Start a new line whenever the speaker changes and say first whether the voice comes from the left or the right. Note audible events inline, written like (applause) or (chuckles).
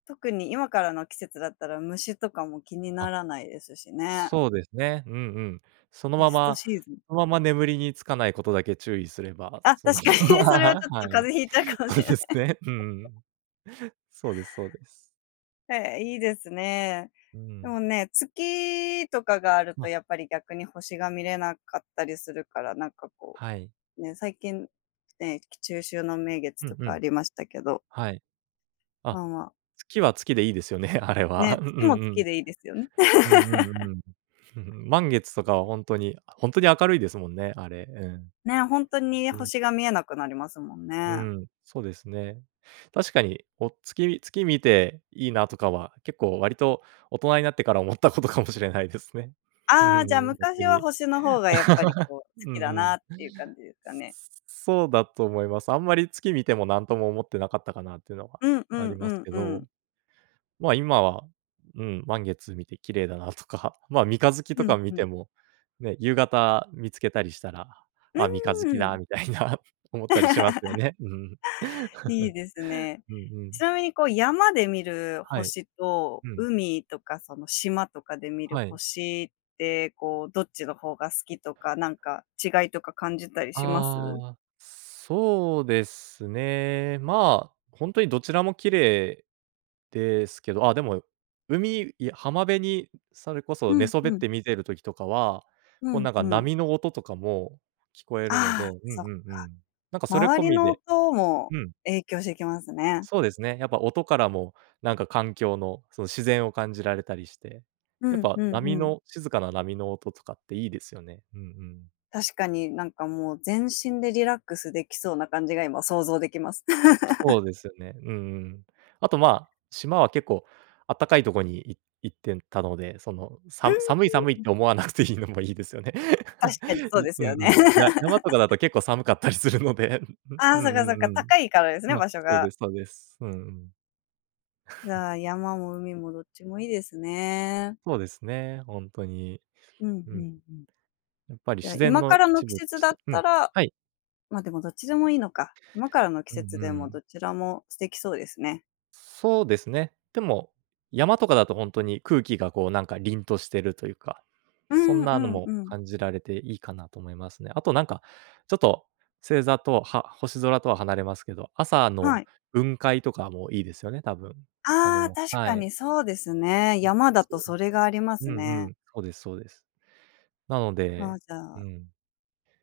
left: 特に今からの季節だったら、虫とかも気にな
right: あ。
left: らないですしね。
right: そうですね、うんうん。その
left: ベ
right: ま
left: スト
right: ま
left: シーズン。
right: そのまま眠りにつかないことだけ注意すれば、
left: あ、確
right: その、
left: かに、
right: (laughs)
left: それはち
right: は
left: ょっと風
right: い、
left: 邪ひいちゃうかもし
right: そう
left: れな
right: で
left: い。
right: すね、うん。そうです、そうです。
left: へえ、いいですね。
right: う
left: で
right: ん。
left: もね、月とかがあると
right: ま。
left: やっぱり逆に星が見れなかったりするから、なんかこ
right: はい。
left: う、ね、最近、ね、き中秋の名月
right: うん
left: と
right: う
left: かあ
right: ん。
left: りましたけど
right: はい。
left: ま
right: あ、
left: あ、まあ。
right: 月は月でいいですよね、あれ
left: ね、
right: は。うんう
left: 月も
right: んう
left: 月
right: ん。
left: でいいですよ、ん
right: うん、う
left: (laughs)
right: ん、うん。(chuckles) 満月とかはほんとに、あほんとに明るいですもんね、あれ、うん。
left: ね、ほんとに
right: うん。
left: 星が見えなくなりますもん
right: うー
left: ね。
right: ん、そうですね。確かにお月み月見て、「いいな」とかは結構割と大人になってから思ったことかもしれないですね、ふふ
left: ああ、じゃ、
right: ん、
left: 昔
right: 逆
left: は
right: に。
left: 星の方がやっぱり
right: (laughs)
left: こう、好
right: うん
left: きだ
right: う
left: な
right: ん。
left: っていう感じですかね？
right: そうだと思います。あんまり月見ても、なんとも思ってなかったかなってのは
left: うん、う
right: あ
left: ん、
right: り
left: う
right: ます
left: ん、
right: け
left: うん。
right: ど、ま、今は、うん、満月見て、「綺麗だな」とか、ま、三日月と
left: ふ
right: か
left: ん、
right: 見
left: ふ
right: て
left: ん。
right: も、ね、夕方見つけたりしたら、
left: う
right: 「あ、三日月
left: ー
right: だ」
left: ん。
right: みたいな思ったりしますよ
left: (laughs)
right: ね、うん。
left: いいですね。
right: (laughs) うんう
left: ち
right: ん。
left: なみにこう、山で見る
right: はい。
left: 星と、
right: うん。
left: 海とかその、島とかで見る
right: はい。
left: 星ってこう、どっちの方が好きとか、なんか違いとか感じたりします？
right: ああ、そうですね。まあ、ほんとにどちらも綺麗ですけど、あ、でも海いや浜辺にそれこ
left: う
right: そ寝
left: ん、
right: そ
left: ふ
right: べっ
left: ん。
right: て見てる時とかは、
left: う
right: こう
left: ん、
right: なんか
left: ふん。
right: 波の音とかも聞こえるの
left: あ
right: で、
left: あ、
right: うん
left: そっ
right: う
left: か。
right: んうん、なんかそれ
left: 周
right: 込
left: り
right: み
left: の
right: で
left: 音も
right: うん。
left: 影響してきますね。
right: そうですね、やっぱ音からもなんか環境の、その、自然を感じられたりして、
left: う
right: やっ
left: ん、
right: ぱ
left: ふんふ
right: 波
left: ん。
right: の静かな波の音とかっていいですよね、うんうん。
left: 確かに、なんかもう全身でリラックスできそうな感じが今想像できます。
right: そ
left: (laughs)
right: うですよね、うんうん。あとまあ、島は結構あったかいとこに、いっ行ってんたので、その、
left: う
right: さ
left: ん、
right: む寒い、寒い
left: ふ
right: っ
left: ん。
right: て思わなくていいのもいいですよね。
left: 確かに、
right: (laughs)
left: そう
right: い
left: です
right: う
left: よ
right: んう
left: ね。
right: ん。や山とかだ
left: (laughs)
right: と結構寒かったりするので、ううう
left: ああ、そ
right: ん、
left: っ
right: う
left: かそっか、
right: ん、うん。
left: 高いからですね、
right: ま、
left: 場所
right: そう
left: が。
right: です、そうです、うんうん。
left: じ
right: (chuckles)
left: ゃあ、山も海もどっちもいいですね。
right: そうですね、ほんとに。
left: うん、ふ
right: うん。
left: んふん。
right: やっぱり
left: じゃあ、
right: 自然
left: 今か
right: の
left: らの
right: 一
left: 季
right: 部と
left: 節
right: し
left: だっ
right: てうん、
left: たら
right: はい。
left: ま、でもどっちでもいいのか、今からの季
right: うん、う
left: 節でも
right: ん。
left: どちらも素敵そうですね。
right: そうですね。でも、山とかだとほんとに空気がこうなんか凛としてるというか、
left: う
right: そん
left: ん、う
right: なの
left: ん、
right: も
left: うん。
right: 感じられていいかなと思いますね。あとなんか、ちょっと、星座とは、は星空とは離れますけど、朝
left: は
right: の
left: い。
right: 雲海とかもいいですよね、多分、あ
left: ああ、
right: の
left: 確
right: は
left: か
right: い。
left: にそうですね、
right: そ、そ、
left: 山だと
right: そう。
left: それがありま
right: う
left: す
right: んう
left: ね。
right: ん、そうですそうです。なので
left: あ、じゃ
right: う
left: あ
right: ん。